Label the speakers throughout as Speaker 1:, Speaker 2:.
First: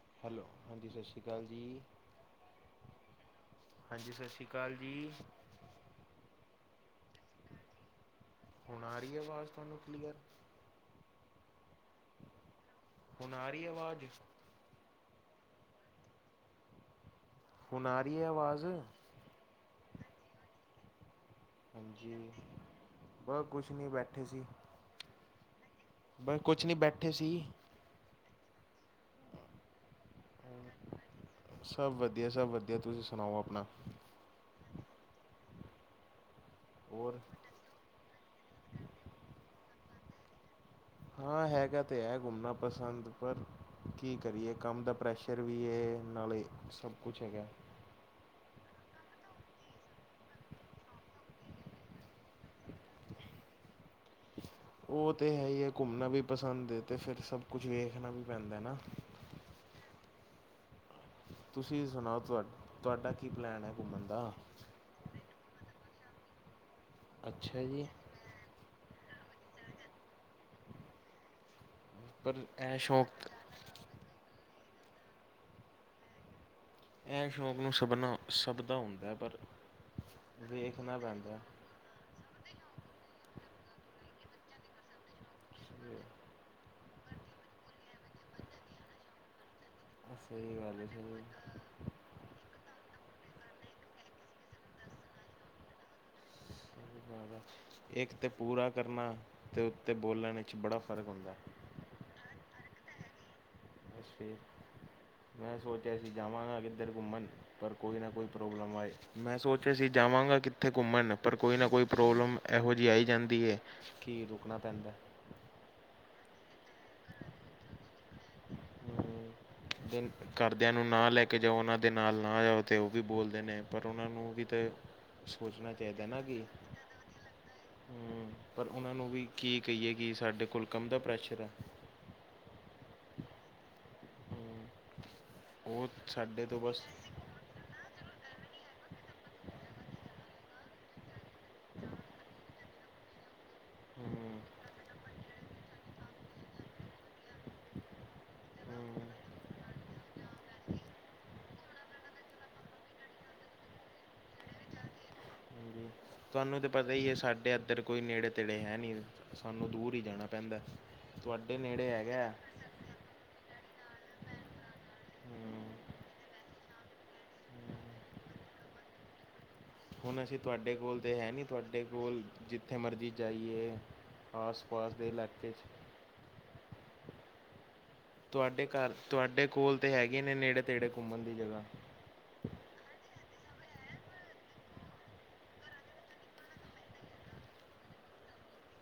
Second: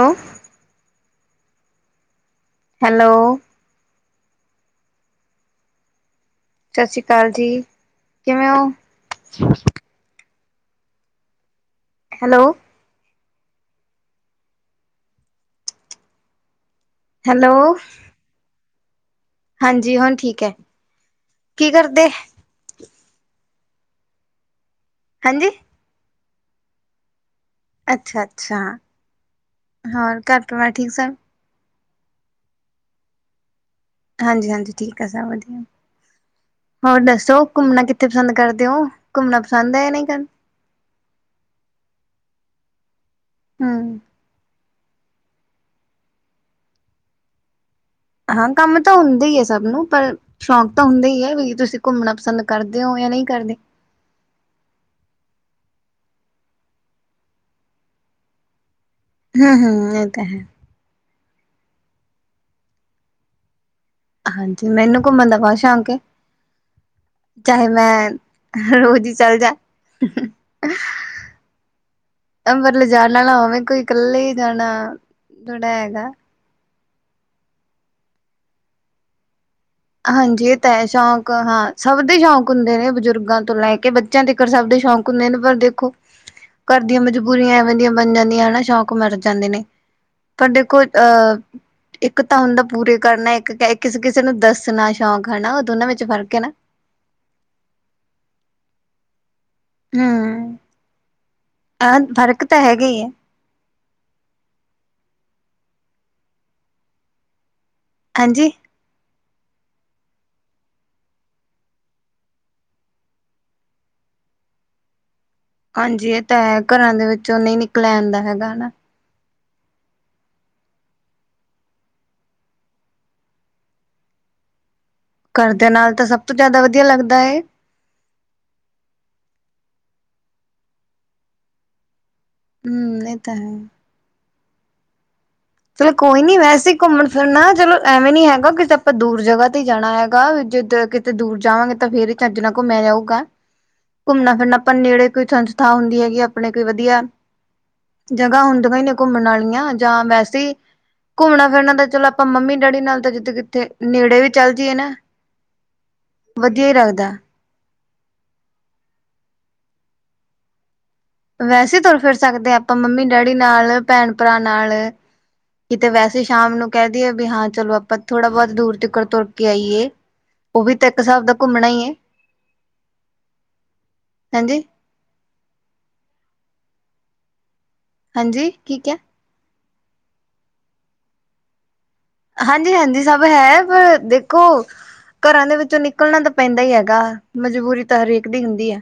Speaker 1: ਉਹ
Speaker 2: ਹੈਲੋ ਹਾਂਜੀ ਸਸਰੀਕਾਲ ਜੀ।
Speaker 1: ਹੈਲੋ
Speaker 2: ਹਾਂਜੀ ਸਸੀਕਾਲ ਜੀ।
Speaker 1: ਸਸੀਕਾਲ ਜੀ। ਕਿਵੇਂ ਹੋ?
Speaker 2: ਹੁਣ ਆ ਰਹੀ ਐ ਆਵਾਜ਼ ਤੁਹਾਨੂੰ ਕਲੀਅਰ।
Speaker 1: ਹੈਲੋ
Speaker 2: ਹੁਣ ਆ ਰਹੀ ਆ ਆਵਾਜ਼।
Speaker 1: ਹੈਲੋ।
Speaker 2: ਹੁਣ ਆ ਰਹੀ ਆ ਆਵਾਜ਼
Speaker 1: ਹਾਂਜੀ ਹੁਣ ਠੀਕ ਆ।
Speaker 2: ਹਾਂਜੀ ਬਸ ਕੁਛ ਨਹੀ ਬੈਠੇ ਸੀ।
Speaker 1: ਹੈ ਜੀ
Speaker 2: ਬਸ ਕੁਛ ਨੀ ਬੈਠੇ ਸੀ।
Speaker 1: ਅੱਛਾ- ਅੱਛਾ ਹੋਰ ਘਰ ਪਰਿਵਾਰ ਠੀਕ ਸਭ।
Speaker 2: ਸਭ ਵਧੀਆ ਸਭ ਵਧੀਆ ਤੁਸੀਂ ਸੁਣਾਓ ਆਪਣਾ।
Speaker 1: ਹਾਂਜੀ-ਹਾਂਜੀ ਠੀਕ ਆ ਸਭ ਵਧੀਆ। ਹੋਰ ਦੱਸੋ? ਘੁੰਮਣਾ ਕਿੱਥੇ ਪਸੰਦ ਕਰਦੇ ਹੋ ਘੁੰਮਣਾ ਪਸੰਦ ਐ ਜਾਂ ਨਹੀਂ।
Speaker 2: ਹਾਂ ਹੈਗਾ ਤੇ ਐ ਘੁੰਮਣਾ ਪਸੰਦ ਪਰ
Speaker 1: ਹਮ,
Speaker 2: ਕੀ ਕਰੀਏ ਕੰਮ ਦਾ ਪ੍ਰੈਸ਼ਰ ਵੀ ਇਹ ਨਾਲੇ ਸਭ ਕੁਛ ਹੈਗਾ।
Speaker 1: ਹਾਂ ਕੰਮ ਤਾਂ ਹੁੰਦਾ ਈ ਐ ਸਭ ਨੂੰ। ਪਰ ਸ਼ੌਕ ਤਾਂ ਹੁੰਦਾ ਈ ਐ ਵੀ ਤੁਸੀ ਘੁੰਮਣਾ ਪਸੰਦ ਕ- ਕਰਦੇ ਉ ਜਾਂ ਨਹੀਂ ਕਰਦੇ।
Speaker 2: ਉਹ ਤੇ ਹੈਈ ਐ ਘੁੰਮਣਾ ਵੀ ਪਸੰਦ ਐ ਤੇ ਫਿਰ ਸਭ ਕੁਛ ਵੇਖਣਾ ਵੀ ਪੈਦਾ ਐ ਨਾ।
Speaker 1: ਹਮ-ਹਮ ਇਹ ਤਾਂ ਐ।
Speaker 2: ਤੁਸੀ ਸੁਣਾਓ ਤੁਹਾ ਤੁਹਾਡਾ ਕੀ ਪਲੈਨ ਐ ਘੁੰਮਣ ਦਾ।
Speaker 1: ਹਾਂਜੀ ਮੈਨੂੰ ਘੁੰਮਣ ਦਾ ਬਹੁਤ ਸ਼ੌਕ ਐ।
Speaker 2: ਅੱਛਾ
Speaker 1: ਚਾਹੇ
Speaker 2: ਜੀ
Speaker 1: ਮੈਂ ਰੋਜ਼ ਈ ਚੱਲਜਾ‌।
Speaker 2: ਪਰ
Speaker 1: ਅੰਬਰ
Speaker 2: ਇਹ ਸ਼ੌਕ
Speaker 1: ਲਿਜਾਣਾ ਵਾਲਾ ਹੋਵੇ ਕੋਈ। ਇਕੱਲੇ ਜਾਣਾ ਦੁੜਾ ਹੈਗਾ।
Speaker 2: ਇਹ ਸ਼ੌਕ ਨੂੰ ਸਭਨਾ ਸਭ ਦਾ ਹੁੰਦਾ ਐ ਪਰ‌
Speaker 1: ਹਾਂਜੀ ਇਹ ਤੈਅ ਸ਼ੌਕ ਹਾਂ। ਸਭ ਦੇ ਸ਼ੌਂਕ ਹੁੰਦੇ ਨੇ ਬਜ਼ੁਰਗਾਂ ਤੋਂ ਲੈ ਕੇ ਬੱਚਿਆਂ ਤੀਕਰ ਸਭ ਦੇ ਸ਼ੌਂਕ ਹੁੰਦੇ ਨੇ। ਪਰ ਦੇਖੋ, ਘਰ ਦੀਆਂ ਮਜਬੂਰੀਆਂ ਐਵੇਂ ਦੀਆਂ ਬਣ ਜਾਂਦੀਆਂ ਹਨਾ ਸ਼ੌਂਕ ਮਰ ਜਾਂਦੇ ਨੇ। ਪਰ
Speaker 2: ਸਹੀ
Speaker 1: ਦੇਖੋ
Speaker 2: ਗੱਲ ਹੈ ਸਹੀ
Speaker 1: ਅਹ, ਇੱਕ ਤਾਂ ਹੁੰਦਾ ਪੂਰੇ ਕਰਨਾ ਇੱਕ ਕਿਸੇ-ਕਿਸੇ ਨੂੰ ਦੱਸਣਾ ਸ਼ੌਕ ਆ ਨਾ ਉਹ ਦੋਨਾਂ ਵਿੱਚ ਫਰਕ ਐ ਨਾ।
Speaker 2: ਇੱਕ ਤੇ ਪੂਰਾ ਕਰਨਾ ਤੇ ਉੱਤੇ ਬੋਲਣ ਵਿੱਚ ਬੜਾ ਫ਼ਰਕ ਹੁੰਦਾ ਏ।
Speaker 1: ਅਹ ਫ਼ਰਕ ਤਾਂ ਹੈਗਾ ਈ ਐ।
Speaker 2: ਬ ਫ ਮੈਂ ਸੋਚਿਆ ਸੀ ਜਾਵਾਂਗਾ ਕਿੱਧਰ ਘੁੰਮਣ। ਪਰ ਕੋਈ ਨਾ ਕੋਈ
Speaker 1: ਹਾਂਜੀ।
Speaker 2: ਪ੍ਰੋਬਲਮ ਆਏ ਮੈਂ ਸੋਚਿਆ ਸੀ ਜਾਵਾਂਗਾ ਕਿੱਥੇ ਘੁੰਮਣ ਪਰ ਕੋਈ ਨਾ ਕੋਈ ਪ੍ਰੋਬਲਮ ਇਹੋ ਜਿਹੀ ਆਈ ਜਾਂਦੀ ਐ। ਕੀ ਰੁਕਣਾ ਪੈਦਾ।
Speaker 1: ਹਾਂਜੀ, ਇਹ ਤਾਂ ਐ ਘਰਾਂ ਦੇ ਵਿੱਚੋਂ ਨਹੀਂ ਨਿਕਲਿਆ ਜਾਂਦਾ ਹੈਗਾ ਹਨਾ।
Speaker 2: ਦਿਨ ਘਰਦਿਆਂ ਨੂੰ ਨਾ ਲੈ ਕੇ ਜਾਓ। ਉਹਨਾਂ ਦੇ ਨਾਲ ਨਾ ਜਾਓ ਅਤੇ ਉਹ ਵੀ ਬੋਲਦੇ ਨੇ। ਪਰ ਉਹਨਾਂ ਨੂੰ ਵੀ ਤਾਂ
Speaker 1: ਘਰ ਦੇ
Speaker 2: ਸੋਚਣਾ
Speaker 1: ਨਾਲ
Speaker 2: ਚਾਹੀਦਾ
Speaker 1: ਤਾਂ
Speaker 2: ਐ
Speaker 1: ਸਭ
Speaker 2: ਨਾ
Speaker 1: ਤੋਂ
Speaker 2: ਕਿ
Speaker 1: ਜ਼ਿਆਦਾ ਵਧੀਆ ਲੱਗਦਾ ਏ।
Speaker 2: ਹੂੰ ਪਰ ਉਹਨਾਂ ਨੂੰ ਵੀ ਕੀ ਕਹੀਏ ਵੀ ਕਿ ਸਾਡੇ ਕੋਲ ਕੰਮ ਦਾ ਪ੍ਰੈਸ਼ਰ ਆ‌।
Speaker 1: ਹਮ ਇਹ ਤਾਂ ਹੈ।
Speaker 2: ਹੂੰ, ਉਹ
Speaker 1: ਚੱਲੋ ਕੋਈ ਨੀ
Speaker 2: ਸਾਡੇ ਤੋਂ
Speaker 1: ਵੈਸੇ
Speaker 2: ਬਸ
Speaker 1: ਘੁੰਮਣ ਫਿਰਨਾ ਚੱਲੋ ਐਵੇਂ ਨੀ ਹੈਗਾ ਕਿਤੇ ਆਪਾਂ ਦੂਰ ਜਗ੍ਹਾ ਤੇ ਹੀ ਜਾਣਾ ਹੈਗਾ ਜਿੱਦੇ ਕਿਤੇ ਦੂਰ ਜਾਵਾਂਗੇ ਤਾਂ ਫਿਰ ਹੀ ਚੱਜ ਨਾਲ ਘੁੰਮਿਆ ਜਾਊਗਾ
Speaker 2: ਹੂੰ
Speaker 1: ਘੁੰਮਣਾ ਫਿਰਨਾ ਆਪਾਂ ਨੇੜੇ ਕੋਈ ਸੰਸਥਾ ਹੁੰਦੀ ਹੈਗੀ ਆਪਣੇ ਕੋਈ ਵਧੀਆ। ਜਗ੍ਹਾ ਹੁੰਦਆਂ ਈ ਨੇ
Speaker 2: ਹੂੰ
Speaker 1: ਘੁੰਮਣ ਵਾਲੀਆਂ ਜਾਂ ਵੈਸੇ। ਸੀ ਘੁੰਮਣਾ-ਫਿਰਨਾ ਤਾਂ ਚੱਲੋ ਆਪਾਂ ਮੰਮੀ-ਡੈਡੀ ਨਾਲ ਤਾਂ ਜਿੱਥੇ ਕਿੱਥੇ ਨੇੜੇ ਵੀ ਚੱਲ ਜਾਈਏ ਨਾ।
Speaker 2: ਹਾਂਜੀ। ਤੁਹਾਨੂੰ
Speaker 1: ਵਧੀਆ
Speaker 2: ਤਾਂ
Speaker 1: ਹੀ
Speaker 2: ਪਤਾ ਈ‌ ਐ
Speaker 1: ਲੱਗਦਾ।
Speaker 2: ਸਾਡੇ ਇੱਧਰ ਕੋਈ ਨੇੜੇ-ਤੇੜੇ ਐ ਨਹੀਂ ਸਾਨੂੰ ਦੂਰ ਹੀ ਜਾਣਾ ਪੈਂਦਾ। ਤੁਹਾਡੇ
Speaker 1: ਵੈਸੇ
Speaker 2: ਨੇੜੇ
Speaker 1: ਤੁਰ-ਫਿਰ
Speaker 2: ਹੈਗਾ
Speaker 1: ਸਕਦੇ ਆ ਆਪਾਂ ਮੰਮੀ-ਡੈਡੀ ਨਾਲ ਭੈਣ-ਭਰਾ ਨਾਲ।
Speaker 2: ਹੂੰ
Speaker 1: ਕਿਤੇ ਵੈਸੇ ਸ਼ਾਮ ਨੂੰ ਕਹਿ ਦਈਏ ਵੀ ਹਾਂ ਚਲੋ ਆਪਾਂ ਥੋੜਾ ਬਹੁਤ ਦੂਰ ਤੀਕਰ ਤੁਰ। ਕੇ ਆਈਏ।
Speaker 2: ਹੁਣ ਅਸੀ
Speaker 1: ਉਹ ਵੀ
Speaker 2: ਤੁਹਾਡੇ
Speaker 1: ਇੱਕ
Speaker 2: ਕੋਲ ਤਾਂ
Speaker 1: ਹਿਸਾਬ
Speaker 2: ਹੈਨੀ
Speaker 1: ਦਾ
Speaker 2: ਨਹੀਂ
Speaker 1: ਘੁੰਮਣਾ
Speaker 2: ਤੁਹਾਡੇ
Speaker 1: ਹੀ ਹੈ
Speaker 2: ਕੋਲ ਜਿੱਥੇ ਮਰਜ਼ੀ ਜਾਈਏ।
Speaker 1: ਹਾਂਜੀ।
Speaker 2: ਆਸ-ਪਾਸ ਦੇ ਇਲਾਕੇ 'ਚ।
Speaker 1: ਹਾਂਜੀ
Speaker 2: ਤੁਹਾਡੇ
Speaker 1: ਕੀ
Speaker 2: ਘਰ
Speaker 1: ਕਿਆ
Speaker 2: ਤੁਹਾਡੇ ਕੋਲ ਤੇ ਹੈਗੇ। ਨੇੜੇ-ਤੇੜੇ ਘੁੰਮਣ ਦੀ ਜਗ੍ਹਾ।
Speaker 1: ਹਾਂਜੀ-ਹਾਂਜੀ ਸਭ ਹੈ ਪਰ ਦੇਖੋ। ਘਰਾਂ ਦੇ ਵਿੱਚੋਂ ਨਿਕਲਣਾ ਤਾਂ ਪੈਂਦਾ ਈ ਗਾ ਮਜਬੂਰੀ ਤਾਂ ਹਰੇਕ ਦੀ ਹੁੰਦੀ ਐ।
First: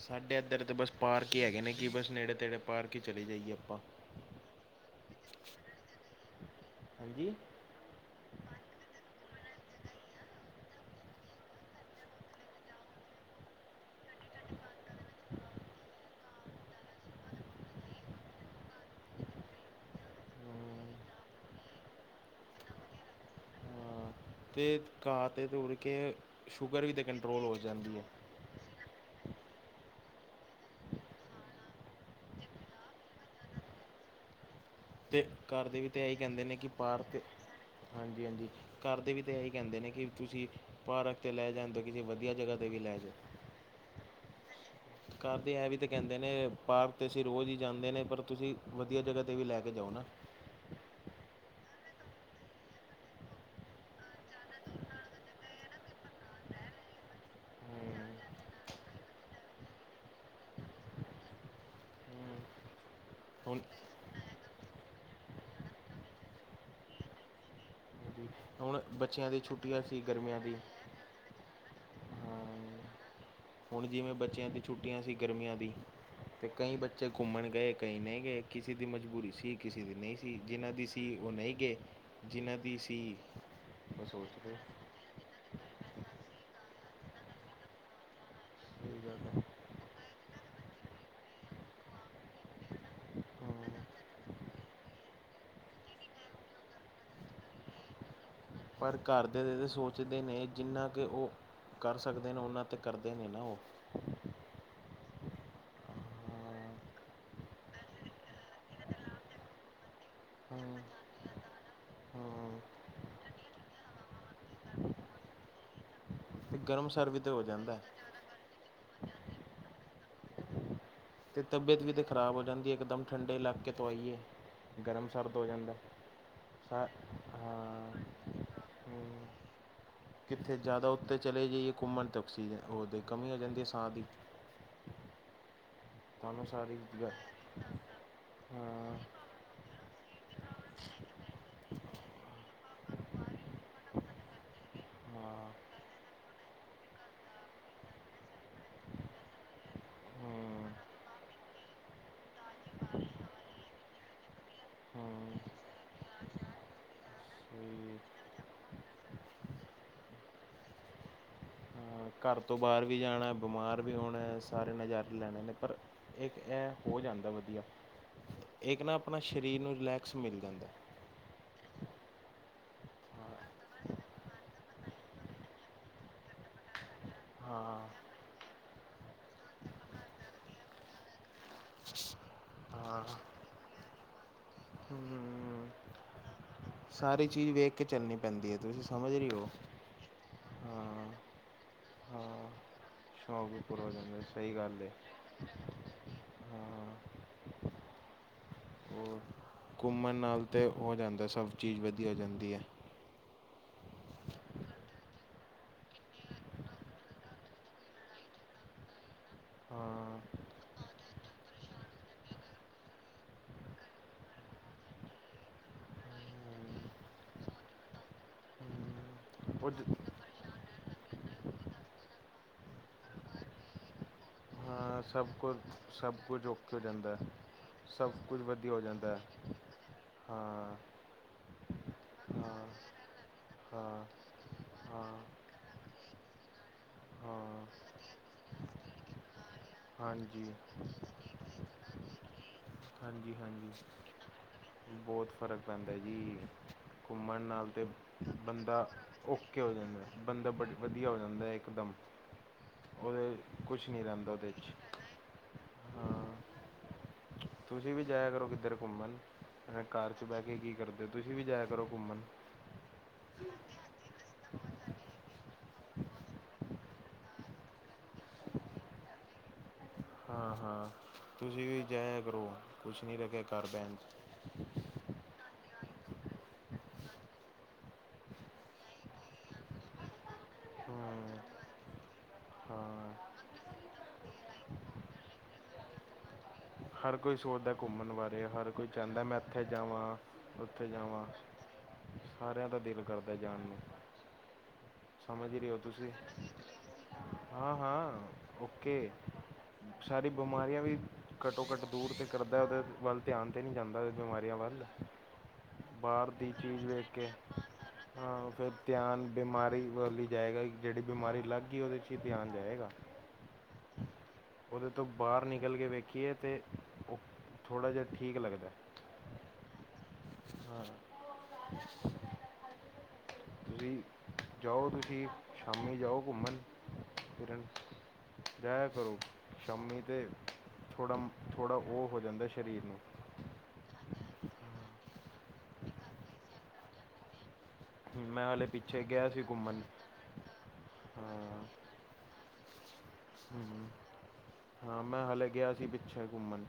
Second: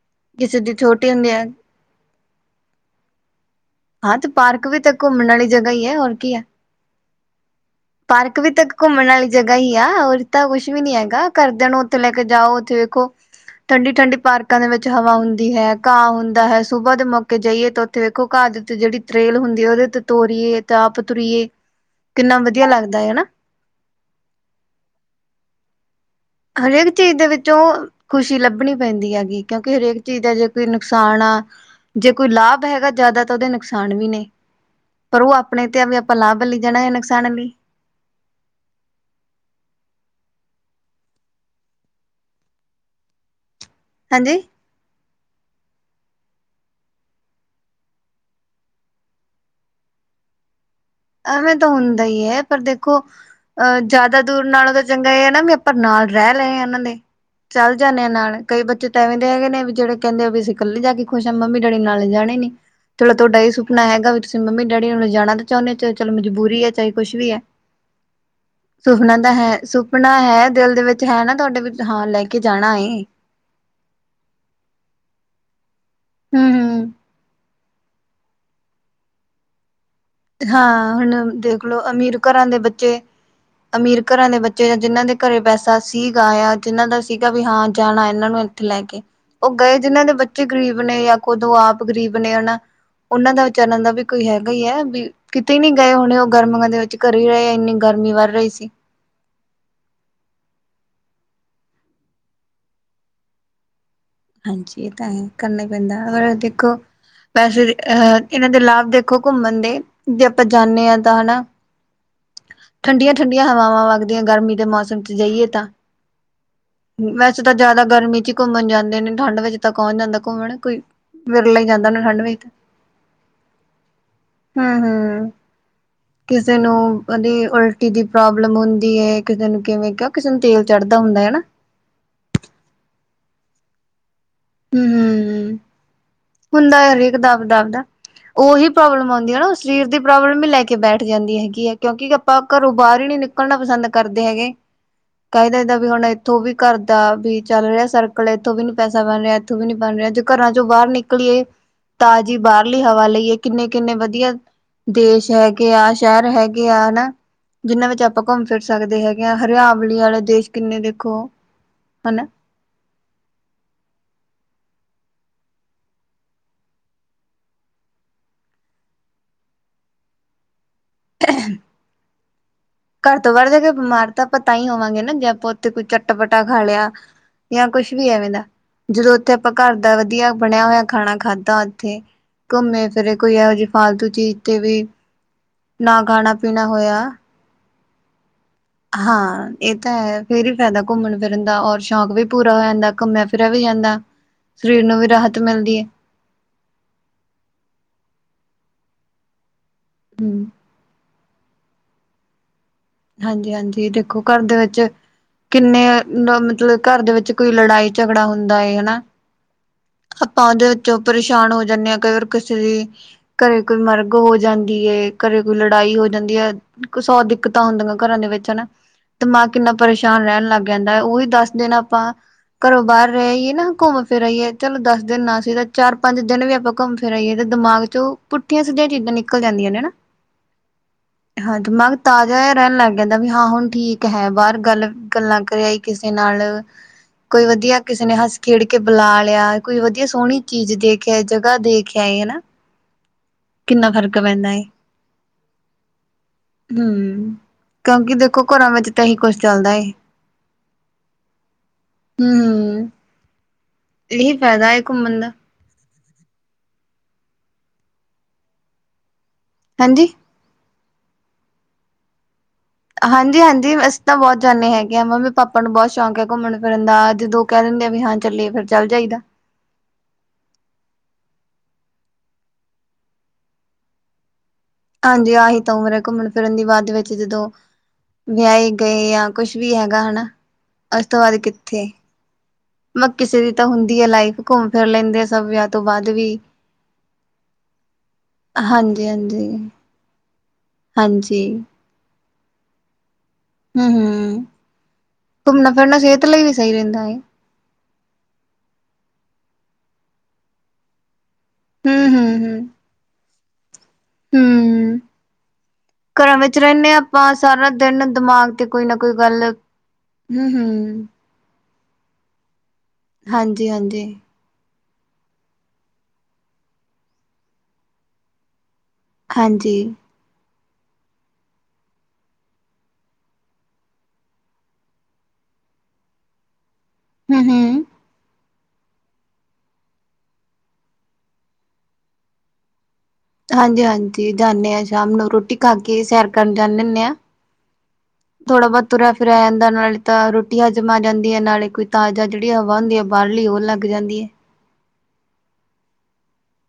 Speaker 2: ਸਾਡੇ ਇੱਧਰ ਤਾਂ ਬਸ ਪਾਰਕ ਹੀ ਹੈਗੇ ਨੇ ਕਿ ਬਸ ਨੇੜੇ-ਤੇੜੇ ਪਾਰਕ ਹੀ ਚੱਲੇ ਜਾਈਏ ਆਪਾਂ।
Speaker 1: ਹਾਂ ਤੇ ਪਾਰਕ ਵੀ ਤਾਂ ਘੁੰਮਣ ਵਾਲੀ ਜਗ੍ਹਾ ਈ ਐ ਤੇ ਹੋਰ ਕੀ ਐ।
Speaker 2: ਹਾਂਜੀ।
Speaker 1: ਪਾਰਕ ਵੀ ਤਾਂ ਘੁੰਮਣ ਵਾਲੀ ਜਗ੍ਹਾ ਹੀ ਆ। ਔਰ ਤਾਂ ਕੁੱਛ ਵੀ ਨੀ ਹੈਗਾ ਘਰਦਿਆਂ ਨੂੰ ਉੱਥੇ ਲੈ ਕੇ ਜਾਓ ਉੱਥੇ ਵੇਖੋ। ਠੰਡੀ ਠੰਡੀ ਪਾਰਕਾਂ ਦੇ ਵਿੱਚ ਹਵਾ ਹੁੰਦੀ ਹੈ। ਘਾਹ ਹੁੰਦਾ ਹੈ। ਸੁਬਾ ਦੇ ਮੌਕੇ ਜਾਈਏ ਤੇ ਉੱਥੇ ਵੇਖੋ ਘਾਹ ਦੇ ਉੱਤੇ ਜਿਹੜੀ ਤਰੇਲ ਹੁੰਦੀ ਆ। ਉਹਦੇ ਤੇ ਤੋਰੀਏ ਤੇ
Speaker 2: ਹਮ,
Speaker 1: ਆਪ ਤੋਰੀਏ ਕਿੰਨਾ ਵਧੀਆ ਲੱਗਦਾ ਹੈ ਹਨਾ।
Speaker 2: ਤੇ ਘਾਹ ਤੇ ਤੁਰ ਕੇ ਸ਼ੂਗਰ
Speaker 1: ਹਰੇਕ
Speaker 2: ਵੀ ਤਾਂ
Speaker 1: ਚੀਜ਼ ਦੇ
Speaker 2: ਕੰਟਰੋਲ ਹੋ
Speaker 1: ਵਿੱਚੋਂ
Speaker 2: ਜਾਂਦੀ ਹੈ
Speaker 1: ਖੁਸ਼ੀ ਲੱਭਣੀ ਪੈਂਦੀ ਆ ਗੀ। ਕਿਉਂਕਿ ਹਰੇਕ ਚੀਜ਼ ਦਾ ਜੇ ਕੋਈ ਨੁਕਸਾਨ ਆ ਜੇ ਕੋਈ ਲਾਭ ਹੈਗਾ ਜ਼ਿਆਦਾ ਤੇ ਉਹਦੇ ਨੁਕਸਾਨ ਵੀ ਨੇ। ਪਰ
Speaker 2: ਅਤੇ
Speaker 1: ਉਹ ਆਪਣੇ
Speaker 2: ਘਰ ਦੇ
Speaker 1: ਤੇ ਵੀ
Speaker 2: ਤਾਂ ਇਹੀ
Speaker 1: ਆਪਾਂ ਲਾਭ
Speaker 2: ਕਹਿੰਦੇ ਨੇ
Speaker 1: ਵੱਲੀ
Speaker 2: ਕਿ
Speaker 1: ਜਾਣਾ ਐ ਜਾ
Speaker 2: ਪਾਰਕ
Speaker 1: ਨੁਕਸਾਨ ਵੱਲੀ।
Speaker 2: ਹਾਂਜੀ ਹਾਂਜੀ। ਘਰ ਦੇ ਵੀ ਤਾਂ ਇਹੀ ਕਹਿੰਦੇ ਨੇ ਕਿ ਤੁਸੀਂ ਪਾਰਕ 'ਤੇ ਲੈ ਜਾਂਣਦੇ ਓ। ਕਿਸੇ ਵਧੀਆ ਜਗ੍ਹਾ 'ਤੇ ਵੀ ਲੈ ਜੋ।
Speaker 1: ਹੈਜੀ
Speaker 2: ਘਰਦੇ ਐ ਵੀ ਤਾਂ ਕਹਿਦੇ ਨੇ ਪਾਰਕ 'ਤੇ ਅਸੀਂ ਰੋਜ਼ ਹੀ ਜਾਂਦੇ ਨੇ। ਪਰ ਤੁਸੀਂ ਵਧੀਆ ਜਗ੍ਹਾ 'ਤੇ ਵੀ ਲੈ ਕੇ ਜਾਓ ਨਾ।
Speaker 1: ਐਵੇਂ ਤਾਂ ਹੁੰਦਾ ਹੀ ਐ। ਪਰ ਦੇਖੋ ਅਹ ਜ਼ਿਆਦਾ ਦੂਰ ਨਾਲੋਂ ਤਾਂ ਚੰਗਾ ਇਹ ਨਾ ਵੀ ਪਾ ਨਾਲ ਰਹਿ ਲਏ ਆ ਇਹਨਾਂ ਦੇ। ਚੱਲ ਜਾਨੇ ਆ
Speaker 2: ਹਮ,
Speaker 1: ਨਾਲ ਕਈ ਬੱਚੇ ਐਵੇਂ ਦੇ ਹੈਗੇ ਨੇ ਵੀ ਜਿਹੜੇ ਕਹਿੰਦੇ ਆ ਵੀ ਅਸੀਂ ਇਕੱਲੇ ਜਾ ਕੇ ਖੁਸ਼ ਹਾਂ ਮੰਮੀ-ਡੈਡੀ ਨਾਲ ਲਿਜਾਣਾ
Speaker 2: ਹਮ।
Speaker 1: ਨੀ। ਚਲੋ ਤੁਹਾਡਾ ਇਹ
Speaker 2: ਹੁਣ
Speaker 1: ਸੁਪਨਾ ਹੈਗਾ ਵੀ ਤੁਸੀਂ ਮੰਮੀ ਡੈਡੀ ਨੂੰ ਲਜਾਣਾ ਚਾਹੁੰਦੇ ਹੋ ਚੇ ਚਲ ਮਜਬੂਰੀ ਹੈ ਚਾਹੇ ਕੁਛ ਵੀ ਆ।
Speaker 2: ਹ ਹੋ [unintelligible]
Speaker 1: ਸੁਪਨਾ ਤਾ ਹੈ ਸੁਪਨਾ ਹੈ ਦਿਲ ਦੇ ਵਿੱਚ ਹੈ ਨਾ ਤੁਹਾਡੇ ਹਾਂ ਲੈ ਕੇ ਜਾਣਾ ਏ।
Speaker 2: ਹੁਣ ਜਿਵੇਂ ਬੱਚਿਆਂ ਦੀ ਛੁੱਟੀਆਂ ਸੀ ਗਰਮੀਆਂ ਦੀ ਤੇ
Speaker 1: ਹੂੰ
Speaker 2: ਕਈ
Speaker 1: ਹੂੰ,
Speaker 2: ਬੱਚੇ ਘੁੰਮਣ ਗਏ। ਕਈ ਨਹੀਂ ਗਏ ਕਿਸੇ ਦੀ ਮਜਬੂਰੀ ਸੀ ਕਿਸੇ ਦੀ ਨਹੀਂ। ਸੀ ਜਿਨ੍ਹਾਂ ਦੀ
Speaker 1: ਹਾਂ
Speaker 2: ਸੀ ਉਹ
Speaker 1: ਹੁਣ
Speaker 2: ਨਹੀਂ ਗਏ
Speaker 1: ਦੇਖਲੋ ਅਮੀਰ ਘਰਾਂ
Speaker 2: ਜਿਨ੍ਹਾਂ
Speaker 1: ਦੇ
Speaker 2: ਦੀ ਸੀ
Speaker 1: ਬੱਚੇ ਅਮੀਰ
Speaker 2: ਉਹ
Speaker 1: ਘਰਾਂ
Speaker 2: ਸੋਚ
Speaker 1: ਦੇ
Speaker 2: ਰਹੇ
Speaker 1: ਬੱਚੇ ਜਾਂ ਜਿਹਨਾਂ ਦੇ ਘਰੇ ਪੈਸਾ ਸੀਗਾ ਆ। ਜਾਂ ਜਿਹਨਾਂ ਦਾ ਸੀਗਾ ਵੀ ਹਾਂ ਜਾਣਾ ਇਹਨਾਂ ਨੂੰ ਇੱਥੇ ਲੈ ਕੇ
Speaker 2: ਸਹੀ ਗੱਲ ਹੈ
Speaker 1: ਉਹ ਗਏ। ਜਿਨਾਂ ਦੇ ਬੱਚੇ ਗਰੀਬ ਨੇ ਜਾਂ ਖੁਦ ਉਹ ਆਪ ਗਰੀਬ ਨੇ ਹਨਾ। ਉਹਨਾਂ ਦਾ ਵਿਚਾਰਿਆ
Speaker 2: ਹਾਂ
Speaker 1: ਦਾ ਵੀ ਕੋਈ ਹੈ। ਗਈ ਹੈ ਵੀ ਕਿਤੇ ਨੀ ਗਏ ਹੁਣੇ ਉਹ ਗਰਮੀਆ ਦੇ ਵਿੱਚ ਘਰੀ ਰਹੇ ਇੰਨੀ ਗਰਮੀ ਵਰ ਰਹੀ ਸੀ।
Speaker 2: ਪਰ ਘਰ ਦੇ ਤਾਂ ਸੋਚਦੇ ਨੇ ਜਿੰਨਾ ਕਿ ਉਹ ਕਰ ਸਕਦੇ ਨੇ। ਉਹਨਾਂ ਤੇ ਕਰਦੇ ਨੇ ਨਾ ਉਹ।
Speaker 1: ਹਾਂਜੀ, ਇਹ ਤਾਂ ਇਹ ਕਰਨਾ ਹੀ ਪੈਂਦਾ। ਅਗਰ
Speaker 2: ਹਾਂ
Speaker 1: ਦੇਖੋ ਵੈਸੇ ਅਹ ਇਹਨਾਂ ਦੇ ਲਾਭ ਦੇਖੋ ਘੁੰਮਣ ਦੇ। ਜੇ ਆਪਾਂ
Speaker 2: ਹਾਂ
Speaker 1: ਜਾਣੇ ਆ ਤਾਂ ਹਨਾ।
Speaker 2: ਹਾਂ
Speaker 1: ਠੰਡੀਆਂ-ਠੰਡੀਆਂ ਹਵਾਵਾਂ ਵੱਗਦੀਆਂ। ਗਰਮੀ ਦੇ ਮੌਸਮ 'ਚ ਜਾਈਏ ਤਾਂ।
Speaker 2: ਤੇ ਗਰਮ ਸਰ ਵੀ ਤੇ
Speaker 1: ਵੈਸੇ
Speaker 2: ਹੋ
Speaker 1: ਤਾਂ
Speaker 2: ਜਾਂਦਾ
Speaker 1: ਜ਼ਿਆਦਾ ਗਰਮੀ 'ਚ ਹੀ ਘੁੰਮਣ ਜਾਂਦੇ ਨੇ। ਠੰਡ ਵਿੱਚ ਤਾਂ ਕੌਣ ਜਾਂਦਾ ਘੁੰਮਣ। ਕੋਈ
Speaker 2: ਤੇ
Speaker 1: ਵਿਰਲਾ ਹੀ
Speaker 2: ਤਬੀਅਤ
Speaker 1: ਜਾਂਦਾ
Speaker 2: ਵੀ
Speaker 1: ਨਾ
Speaker 2: ਤਾਂ
Speaker 1: ਠੰਡ
Speaker 2: ਖਰਾਬ
Speaker 1: ਵਿੱਚ
Speaker 2: ਹੋ ਜਾਂਦੀ ਏ। ਇੱਕਦਮ ਠੰਡੇ ਇਲਾਕੇ ਤੋਂ ਆਈਏ
Speaker 1: ਹੂੰ
Speaker 2: ਗਰਮ
Speaker 1: ਹੂੰ
Speaker 2: ਸਰਦ ਹੋ ਜਾਂਦਾ।
Speaker 1: ਕਿਸੇ ਨੂੰ
Speaker 2: ਸਾ
Speaker 1: ਉਹਦੀ ਉਲਟੀ
Speaker 2: ਹਾਂ
Speaker 1: ਦੀ ਪ੍ਰੋਬਲਮ ਹੁੰਦੀ ਏ।
Speaker 2: ਹਮ
Speaker 1: ਕਿਸੇ ਨੂੰ ਕਿਵੇਂ ਕ
Speaker 2: ਕਿੱਥੇ ਜ਼ਿਆਦਾ ਉੱਤੇ ਚਲੇ ਜਾਈਏ ਘੁੰਮਣ ਤੇ ਆਕਸੀਜਨ ਉਹਦੇ ਕਮੀ ਹੋ ਜਾਂਦੀ ਹੈ ਸਾਹ ਦੀ।
Speaker 1: ਹੰ ਹੂੰ ਹੂੰ
Speaker 2: ਤੁਹਾਨੂੰ ਸਾਰੀ
Speaker 1: ਹੁੰਦਾ ਏ
Speaker 2: ਗ
Speaker 1: ਹਰੇਕ ਦਾ ਆਬਦਾ-ਆਬਦਾ। ਉਹੀ
Speaker 2: ਹਾਂ
Speaker 1: ਪ੍ਰੋਬਲਮ ਆਉਦੀ ਹੈ ਨਾ ਸਰੀਰ ਦੀ ਪ੍ਰੋਬਲਮ ਈ ਲੈ ਕੇ ਬੈਠ ਜਾਂਦੀ ਹੈਗੀ ਆ ਕਿਉਂਕਿ ਆਪਾਂ ਘਰੋਂ ਬਾਹਰ ਹੀ ਨੀ ਨਿਕਲਣਾ ਪਸੰਦ ਕਰਦੇ ਹੈਗੇ। ਕਹਿ
Speaker 2: ਹਾਂ
Speaker 1: ਦੇਈ ਦਾ ਵੀ ਹੁਣ ਇੱਥੋਂ ਵੀ ਘਰਦਾ ਵੀ ਚੱਲ ਰਿਹਾ ਸਰਕਲ ਇੱਥੋਂ ਵੀ ਨੀ ਪੈਸਾ ਪੈ ਰਿਹਾ। ਇੱਥੋਂ ਵੀ ਨੀ ਬਣ ਰਿਹਾ। ਜੇ ਘਰਾਂ ਚੋਂ
Speaker 2: ਹਮ
Speaker 1: ਬਾਹਰ ਨਿਕਲੀਏ। ਤਾਜ਼ੀ ਬਾਹਰਲੀ ਹਵਾ ਲਈਏ ਕਿੰਨੇ-ਕਿੰਨੇ ਵਧੀਆ ਦੇਸ਼
Speaker 2: ਹਮ
Speaker 1: ਹੈਗੇ ਆ। ਸ਼ਹਿਰ ਹੈਗੇ ਆ ਹਨਾ। ਜਿਹਨਾਂ
Speaker 2: ਸਹੀ
Speaker 1: ਵਿੱਚ ਆਪਾਂ ਘੁੰਮ ਫਿਰ ਸਕਦੇ ਹੈਗੇ ਹਾਂ। ਹਰਿਆਵਲੀ ਵਾਲੇ ਦੇਸ਼ ਕਿੰਨੇ ਦੇਖੋ?
Speaker 2: ਹਾਂ
Speaker 1: ਹਨਾ
Speaker 2: ਘਰ ਤੋਂ ਬਾਹਰ ਵੀ ਜਾਣਾ, ਬਿਮਾਰ ਵੀ ਹੋਣਾ, ਸਾਰੇ ਨਜ਼ਾਰੇ ਲੈਣੇ ਨੇ ਪਰ ਇੱਕ ਇਹ ਹੋ ਜਾਂਦਾ ਵਧੀਆ। ਇੱਕ ਨਾ ਆਪਣਾ ਸਰੀਰ ਨੂੰ ਰਿਲੈਕਸ ਮਿਲ ਜਾਂਦਾ।
Speaker 1: [unintelligible] ਘਰ ਤੋਂ
Speaker 2: ਹਾਂ
Speaker 1: ਬਾਹਰ ਜਾ ਕੇ ਬਿਮਾਰ ਤਾਂ ਆਪਾਂ ਤਾਂ ਹੀ ਹੋਵਾਂਗੇ ਨਾ ਜੇ ਆਪਾਂ ਉੱਥੇ ਕੋਈ ਚਟਾ ਪਟਾ ਖਾ ਲਿਆ।
Speaker 2: ਹਾਂ
Speaker 1: ਜਾਂ ਕੁੱਛ ਵੀ ਐਵੇਂ ਦਾ। ਜਦੋਂ ਉੱਥੇ ਆਪਾਂ ਘਰ ਦਾ ਵਧੀਆ ਬਣਿਆ ਹੋਇਆ ਖਾਣਾ ਖਾਧਾ। ਤੇ ਘੁੰਮੇ
Speaker 2: ਹਾਂ
Speaker 1: ਫਿਰੇ ਕੋਈ ਇਹੋ ਜਿਹੀ ਫਾਲਤੂ ਚੀਜ਼ 'ਤੇ ਵੀ
Speaker 2: ਹਮ
Speaker 1: ਨਾ ਖਾਣਾ ਪੀਣਾ ਹੋਇਆ।
Speaker 2: ਸਾਰੀ ਚੀਜ਼ ਵੇਖ ਕੇ ਚਲਣੀ ਪੈਦੀ ਐ।
Speaker 1: ਹਾਂ, ਇਹ ਤਾਂ ਹੈ ਫਿਰ ਹੀ ਫਾਇਦਾ
Speaker 2: ਹਾਂ
Speaker 1: ਘੁੰਮਣ ਫਿਰਨ ਦਾ ਔਰ ਸ਼ੌਕ ਵੀ
Speaker 2: ਹਾਂ
Speaker 1: ਪੂਰਾ ਹੋ ਜਾਂਦਾ। ਘੁੰਮਿਆ ਫਿਰਿਆ
Speaker 2: ਸ਼ੌਕ
Speaker 1: ਵੀ
Speaker 2: ਪੂਰਾ ਹੋ
Speaker 1: ਜਾਂਦਾ,
Speaker 2: ਸਹੀ ਗੱਲ
Speaker 1: ਸਰੀਰ
Speaker 2: ਹੈ
Speaker 1: ਨੂੰ ਵੀ ਰਾਹਤ ਮਿਲਦੀ ਏ।
Speaker 2: ਹਾਂ ਹੋਰ ਘੁੰਮਣ
Speaker 1: ਹਮ
Speaker 2: ਨਾਲ ਤਾਂ ਹੋ ਜਾਂਦਾ ਸਭ ਚੀਜ਼ ਵਧੀਆ ਹੋ ਜਾਂਦੀ ਏ।
Speaker 1: ਹਾਂਜੀ-ਹਾਂਜੀ ਦੇਖੋ ਘਰ ਦੇ ਵਿੱਚ ਕਿੰਨੇ ਮਤਲਬ ਘਰ ਦੇ ਵਿੱਚ ਕੋਈ ਲੜਾਈ-ਝਗੜਾ ਹੁੰਦਾ ਏ ਹਨਾ।
Speaker 2: ਹਾਂ।
Speaker 1: ਆਪਾਂ ਉਹਦੇ ਵਿੱਚੋ ਪਰੇਸ਼ਾਨ ਹੋ ਜਾਂਦੇ ਕਈ ਵਾਰ ਕਿਸੇ ਦੀ ਘਰੇ ਕੋਈ ਮਰਗ ਹੋ ਜਾਂਦੀ ਏ। ਘਰੇ ਕੋਈ ਲੜਾਈ ਹੋ ਜਾਂਦੀ ਏ, ਕੁ ਸੌ ਦਿੱਕਤਾਂ ਹੁੰਦੀਆਂ ਘਰਾਂ ਦੇ ਵਿੱਚ ਹਨਾ।
Speaker 2: ਹਮ,
Speaker 1: ਦਿਮਾਗ
Speaker 2: ਉਹ
Speaker 1: ਕਿੰਨਾ
Speaker 2: ਜ-
Speaker 1: ਪਰੇਸ਼ਾਨ ਰਹਿਣ ਲੱਗ ਰਹਿੰਦਾ। ਉਹੀ ਦਸ ਦਿਨ ਆਪਾਂ ਘਰੋਂ ਬਾਹਰ ਰਹਿਈਏ ਨਾ ਘੁੰਮ ਫਿਰ ਆਈਏ। ਚਲੋ ਦਸ
Speaker 2: ਹਾਂ
Speaker 1: ਦਿਨ
Speaker 2: ਸਭ
Speaker 1: ਨਾ ਸੀ
Speaker 2: ਕੁਝ
Speaker 1: ਤਾਂ ਚਾਰ
Speaker 2: ਸਭ
Speaker 1: ਪੰਜ ਦਿਨ
Speaker 2: ਕੁਝ
Speaker 1: ਵੀ ਆਪਾਂ
Speaker 2: ਓਕੇ ਹੋ
Speaker 1: ਘੁੰਮ ਫਿਰ
Speaker 2: ਜਾਂਦਾ ਹੈ,
Speaker 1: ਆਈਏ ਤੇ ਦਿਮਾਗ
Speaker 2: ਸਭ
Speaker 1: ਚੋਂ,
Speaker 2: ਕੁਝ
Speaker 1: ਪੁੱਠੀਆਂ
Speaker 2: ਵਧੀਆ ਹੋ
Speaker 1: ਸਿੱਧੀਆਂ ਚੀਜ਼ਾਂ
Speaker 2: ਜਾਂਦਾ
Speaker 1: ਨਿਕਲ
Speaker 2: ਹੈ।
Speaker 1: ਜਾਂਦੀਆਂ ਨੇ ਹਨਾ।
Speaker 2: ਹਾਂ।
Speaker 1: ਹਾਂ ਦਿਮਾਗ ਤਾ- ਜਾਂ
Speaker 2: ਹਾਂ
Speaker 1: ਰਹਿਣ ਲੱਗ ਜਾਂਦਾ ਵੀ ਹਾਂ ਹੁਣ ਠੀਕ
Speaker 2: ਹਾਂ
Speaker 1: ਹੈ ਬਾਹਰ ਗੱਲ
Speaker 2: ਹਾਂ
Speaker 1: ਗੱਲਾਂ ਕਰਿਆ ਹੀ ਕਿਸੇ ਨਾਲ। ਕੋਈ
Speaker 2: ਹਾਂ
Speaker 1: ਵਧੀਆ ਕਿਸੇ ਨੇ ਹੱਸ ਖੇਡ ਕੇ ਬੁਲਾ ਲਿਆ। ਕੋਈ ਵਧੀਆ ਸੋਹਣੀ
Speaker 2: ਹਾਂਜੀ
Speaker 1: ਚੀਜ਼ ਦੇਖ ਆਏ ਜਗ੍ਹਾ ਦੇਖਿਆ ਹਨਾ।
Speaker 2: ਹਾਂਜੀ- ਹਾਂਜੀ।
Speaker 1: ਕਿੰਨਾ ਫ਼ਰਕ ਪੈਂਦਾ ਏ
Speaker 2: ਬਹੁਤ ਫ਼ਰਕ ਪੈਂਦਾ ਜੀ।
Speaker 1: ਹੂੰ
Speaker 2: ਮਣ ਨਾਲ ਤੇ,
Speaker 1: ਕਿਉਂਕਿ ਦੇਖੋ ਘਰਾਂ
Speaker 2: ਬੰਦਾ,
Speaker 1: ਵਿੱਚ ਤਾਂ ਇਹੀ ਕੁਛ
Speaker 2: ਓਕੇ ਹੋ
Speaker 1: ਚੱਲਦਾ ਏ
Speaker 2: ਜਾਂਦਾ। ਬੰਦਾ ਬੜ ਵਧੀਆ ਹੋ ਜਾਂਦਾ ਇਕਦਮ।
Speaker 1: ਹਮ।
Speaker 2: ਉਹਦੇ ਕੁਛ ਨਹੀਂ ਰਹਿੰਦਾ
Speaker 1: ਇਹੀ
Speaker 2: ਉਹਦੇ
Speaker 1: ਫਾਇਦਾ
Speaker 2: 'ਚ
Speaker 1: ਏ ਘੁੰਮਣ ਦਾ।
Speaker 2: ਤੁਸੀ ਵੀ ਜਾਇਆ ਕਰੋ ਕਿੱਧਰ ਘੁੰਮਣ। ਆਪਣੇ
Speaker 1: ਹਾਂਜੀ
Speaker 2: ਘਰ ਚ ਬਹਿ ਕੇ ਕੀ ਕਰਦੇ ਹੋ ਤੁਸੀ ਵੀ ਜਾਇਆ ਕਰੋ ਘੁੰਮਣ।
Speaker 1: ਹਾਂਜੀ-ਹਾਂਜੀ। ਅਸੀ ਤਾਂ ਬਹੁਤ ਜਾਂਦੇ ਹੈਗੇ ਹਾਂ ਮੰਮੀ-ਪਾਪਾ ਨੂੰ ਬਹੁਤ ਸ਼ੌਂਕ ਹੈ ਘੁੰਮਣ ਫਿਰਨ ਦਾ ਜਦੋਂ ਕਹਿ ਦਿੰਦੇ ਵੀ ਹਾਂ ਚੱਲੀ ਫਿਰ ਚੱਲ ਜਾਈਦਾ।
Speaker 2: ਹਾਂ-ਹਾਂ ਤੁਸੀਂ ਵੀ ਜਾਇਆ ਕਰੋ, ਕੁਛ ਨੀ ਰੱਖਿਆ ਘਰ ਬੈਣ 'ਚ।
Speaker 1: ਹਾਂਜੀ ਆਹੀ ਤਾਂ ਉਮਰ ਏ ਘੁੰਮਣ-ਫਿਰਨ ਦੀ ਬਾਅਦ ਵਿੱਚ ਜਦੋਂ ਵਿਆਹੀ ਗਏ ਆ ਜਾਂ ਕੁਛ ਵੀ ਹੈਗਾ ਹੈਨਾ, ਉਸ ਤੋਂ ਬਾਅਦ
Speaker 2: ਹੂੰ
Speaker 1: ਕਿੱਥੇ। ਮੈਂ
Speaker 2: ਹਾਂ
Speaker 1: ਕਿਸੇ ਦੀ ਤਾਂ ਹੁੰਦੀ ਏ ਲਾਈਫ ਘੁੰਮ ਫਿਰ ਲੈਂਦੇ ਆ ਸਭ ਵਿਆਹ ਤੋਂ ਬਾਅਦ ਵੀ।
Speaker 2: ਹਰ ਕੋਈ ਸੋਚਦਾ ਘੁੰਮਣ ਬਾਰੇ ਹਰ ਕੋਈ
Speaker 1: ਹਾਂਜੀ
Speaker 2: ਚਾਹੁੰਦਾ ਮੈਂ ਇੱਥੇ
Speaker 1: ਹਾਂਜੀ
Speaker 2: ਜਾਵਾਂ। ਉੱਥੇ ਜਾਵਾਂ,
Speaker 1: ਹਾਂਜੀ
Speaker 2: ਸਾਰਿਆਂ ਦਾ ਦਿਲ ਕਰਦਾ। ਜਾਣ ਨੂੰ,
Speaker 1: ਹੂੰ ਹੂੰ
Speaker 2: ਸਮਝ
Speaker 1: ਘੁੰਮਣਾ
Speaker 2: ਰਹੇ ਹੋ
Speaker 1: ਫਿਰਨਾ
Speaker 2: ਤੁਸੀ।
Speaker 1: ਸਿਹਤ ਲਈ ਵੀ ਸਹੀ ਰਹਿੰਦਾ ਹੈ
Speaker 2: ਹਾਂ- ਹਾਂ, ਓਕੇ, ਸਾਰੀ ਬਿਮਾਰੀਆਂ ਵੀ ਘੱਟੋ-ਘੱਟ
Speaker 1: ਹੂੰ
Speaker 2: ਦੂਰ ਤੇ
Speaker 1: ਹੂੰ ਹੂੰ
Speaker 2: ਕਰਦਾ ਉਹਦੇ ਵੱਲ ਧਿਆਨ 'ਤੇ ਨਹੀਂ ਜਾਂਦਾ ਬਿਮਾਰੀਆਂ ਵੱਲ।
Speaker 1: ਹੂੰ
Speaker 2: ਬਾਹਰ
Speaker 1: ਘਰਾਂ
Speaker 2: ਦੀ
Speaker 1: ਵਿੱਚ
Speaker 2: ਚੀਜ਼
Speaker 1: ਰਹਿੰਦੇ ਹਾਂ
Speaker 2: ਵੇਖ ਕੇ
Speaker 1: ਆਪਾਂ ਸਾਰਾ ਦਿਨ
Speaker 2: ਹਾਂ
Speaker 1: ਦਿਮਾਗ ਤੇ
Speaker 2: ਫਿਰ
Speaker 1: ਕੋਈ ਨਾ ਕੋਈ
Speaker 2: ਧਿਆਨ
Speaker 1: ਗੱਲ
Speaker 2: ਬਿਮਾਰੀ ਵੱਲ ਹੀ
Speaker 1: ਹੂੰ
Speaker 2: ਜਾਏਗਾ। ਜਿਹੜੀ
Speaker 1: ਹੂੰ
Speaker 2: ਬਿਮਾਰੀ ਲੱਗ ਗਈ ਉਹਦੇ 'ਚ ਹੀ ਧਿਆਨ ਜਾਏਗਾ।
Speaker 1: ਹਾਂਜੀ-ਹਾਂਜੀ।
Speaker 2: ਉਹਦੇ ਤੋਂ ਬਾਹਰ ਨਿਕਲ ਕੇ ਵੇਖੀਏ ਤੇ ਉਹ ਥੋੜ੍ਹਾ ਜਿਹਾ ਠੀਕ ਲੱਗਦਾ।
Speaker 1: ਹਾਂਜੀ।
Speaker 2: ਹਾਂ। [unintelligible] ਤੁਸੀ ਜਾਓ ਤੁਸੀਂ, ਸ਼ਾਮੀ ਜਾਓ ਘੁੰਮਣ
Speaker 1: ਹੂੰ
Speaker 2: ਫਿਰਨ।
Speaker 1: ਹੂੰ
Speaker 2: ਜਇਆ ਕਰੋ, ਸ਼ਾਮੀ ਤੇ ਥੋੜ੍ਹਾ, ਥੋੜ੍ਹਾ ਉਹ ਹੋ ਜਾਂਦਾ ਸਰੀਰ ਨੂੰ।
Speaker 1: ਹਾਂਜੀ-ਹਾਂਜੀ ਜਾਂਦੇ ਹਾਂ ਸ਼ਾਮ ਨੂੰ ਰੋਟੀ ਖਾ ਕੇ ਸੈਰ ਕਰਨ ਜਾਂਦੇ ਹੁਣੇ ਹਾਂ।
Speaker 2: ਮੈਂ ਹਾਲੇ
Speaker 1: ਥੋੜਾ ਬਹੁਤ
Speaker 2: ਪਿੱਛੇ
Speaker 1: ਤੁਰਿਆ
Speaker 2: ਗਿਆ
Speaker 1: ਫਿਰਿਆ
Speaker 2: ਸੀ
Speaker 1: ਜਾਂਦਾ
Speaker 2: ਘੁੰਮਣ
Speaker 1: ਨਾਲੇ ਤਾਂ ਰੋਟੀਆਂ ਜਮਾ ਜਾਂਦੀ।
Speaker 2: ਹਾਂ
Speaker 1: ਨਾਲੇ ਕੋਈ ਤਾਜ਼ਾ ਜਿਹੜੀ ਹਵਾ ਹੁੰਦੀ ਹੈ ਬਾਹਰਲੀ ਉਹ ਲੱਗ
Speaker 2: ਹੂੰ
Speaker 1: ਜਾਂਦੀ ਏ।
Speaker 2: ਹਾਂ, ਮੈਂ ਹਾਲੇ ਗਿਆ ਸੀ ਪਿੱਛੇ ਘੁੰਮਣ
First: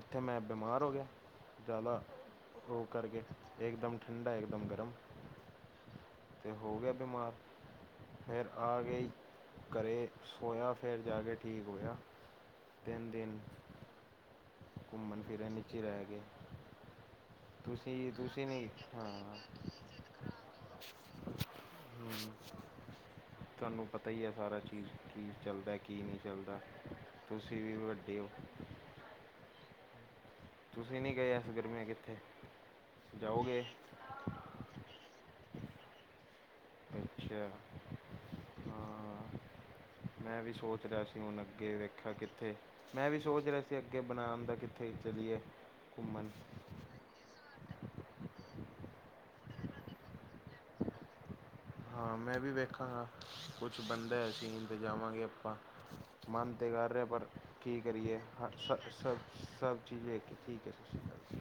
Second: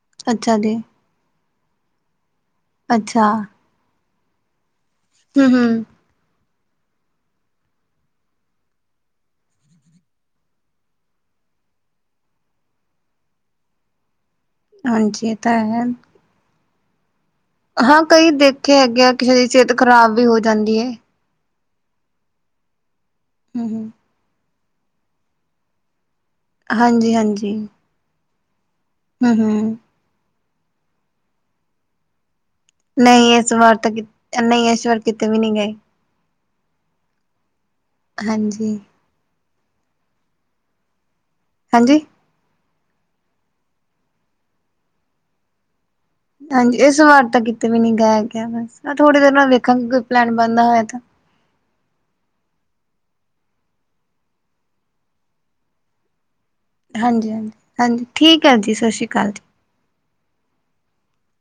Speaker 2: ਉੱਥੇ ਮੈਂ
Speaker 1: ਅੱਛਾ ਜੀ
Speaker 2: ਬਿਮਾਰ ਹੋ ਗਿਆ। ਜ਼ਿਆਦਾ ਉਹ ਕਰਕੇ
Speaker 1: ਅੱਛਾ
Speaker 2: ਇੱਕਦਮ ਠੰਡਾ, ਇੱਕਦਮ ਗਰਮ।
Speaker 1: ਹਮ ਹਮ।
Speaker 2: ਤੇ ਹੋ ਗਿਆ ਬਿਮਾਰ। ਫਿਰ ਆ ਗਈ ਘਰੇ ਸੋਇਆ ਫਿਰ ਜਾ ਕੇ ਠੀਕ ਹੋਇਆ। ਤਿੰਨ ਦਿਨ
Speaker 1: ਹਾਂਜੀ ਇਹ
Speaker 2: ਘੁੰਮਣ-ਫਿਰਨ
Speaker 1: ਤਾਂ
Speaker 2: ਨੀ 'ਚ
Speaker 1: ਹੈ
Speaker 2: ਰਹਿ ਗਏ।
Speaker 1: ਹਾਂ
Speaker 2: ਤੁਸੀ
Speaker 1: ਕਈ
Speaker 2: ਤੁਸੀ ਨਹੀ
Speaker 1: ਦੇਖੇ ਹੈਗੇ ਆ
Speaker 2: ਹਾਂ।
Speaker 1: ਕਿਸੇ ਦੀ ਸਿਹਤ ਖ਼ਰਾਬ ਵੀ ਹੋ ਜਾਂਦੀ ਹੈ
Speaker 2: ਹਮ ਪਤਾ ਹੀ ਏ ਚੀਜ਼ ਕੀ ਏ। ਚੱਲਦਾ ਕੀ ਨਹੀ ਚੱਲਦਾ
Speaker 1: ਹਾਂਜੀ ਹਾਂਜੀ
Speaker 2: ਤੁਸੀਂ ਵੀ ਵੱਡੇ ਹੋ।
Speaker 1: ਹਮ ਹਮ।
Speaker 2: ਤੁਸੀ ਨਹੀਂ ਗਏ ਐਸ ਗਰਮੀਆਂ ਕਿੱਥੇ।
Speaker 1: ਨਹੀਂ ਇਸ
Speaker 2: ਜਾਓਗੇ
Speaker 1: ਵਾਰ ਤਾਂ ਕਿਤੇ ਨਹੀਂ ਇਸ ਵਾਰ ਕਿਤੇ ਵੀ ਨਹੀਂ ਗਏ।
Speaker 2: ਅੱਛਾ।
Speaker 1: ਹਾਂਜੀ।
Speaker 2: ਹਾਂ ਮੈਂ ਵੀ ਸੋਚ ਰਿਹਾ ਸੀ ਹੁਣ ਅੱਗੇ
Speaker 1: ਹਾਂਜੀ
Speaker 2: ਵੇਖਿਆ ਕਿੱਥੇ ਮੈਂ ਵੀ ਸੋਚ ਰਿਹਾ ਸੀ ਅੱਗੇ ਬਣਾਣ ਦਾ ਕਿੱਥੇ ਚਲੀਏ ਘੁੰਮਣ।
Speaker 1: ਹਾਂਜੀ, ਇਸ ਵਾਰ ਤਾਂ ਕਿਤੇ ਵੀ ਨੀ ਗਾਇਆ ਗਿਆ ਬਸ ਥੋੜੀ ਦੇਰ ਨਾਲ ਵੇਖਾਂਗੇ ਕੋਈ ਪਲੈਨ ਬਣਦਾ ਹੋਇਆ ਤਾਂ।
Speaker 2: ਹਾਂ ਮੈਂ ਵੀ ਵੇਖਾਂਗਾ। ਕੁਛ ਬਣਦਾ ਹੋਇਆ ਸੀਨ ਤੇ ਜਾਵਾਂਗੇ ਆਪਾਂ। ਮਾਨਦੇ ਕਰ ਰਹੇ ਪਰ
Speaker 1: ਹਾਂਜੀ ਹਾਂਜੀ
Speaker 2: ਕੀ
Speaker 1: ਹਾਂਜੀ
Speaker 2: ਕਰੀਏ
Speaker 1: ਠੀਕ ਹੈ ਜੀ
Speaker 2: ਸ
Speaker 1: ਸਤਿ ਸ਼੍ਰੀ
Speaker 2: ਸਭ
Speaker 1: ਅਕਾਲ
Speaker 2: ਸਭ ਠੀਕ ਐ ਠੀਕ ਐ।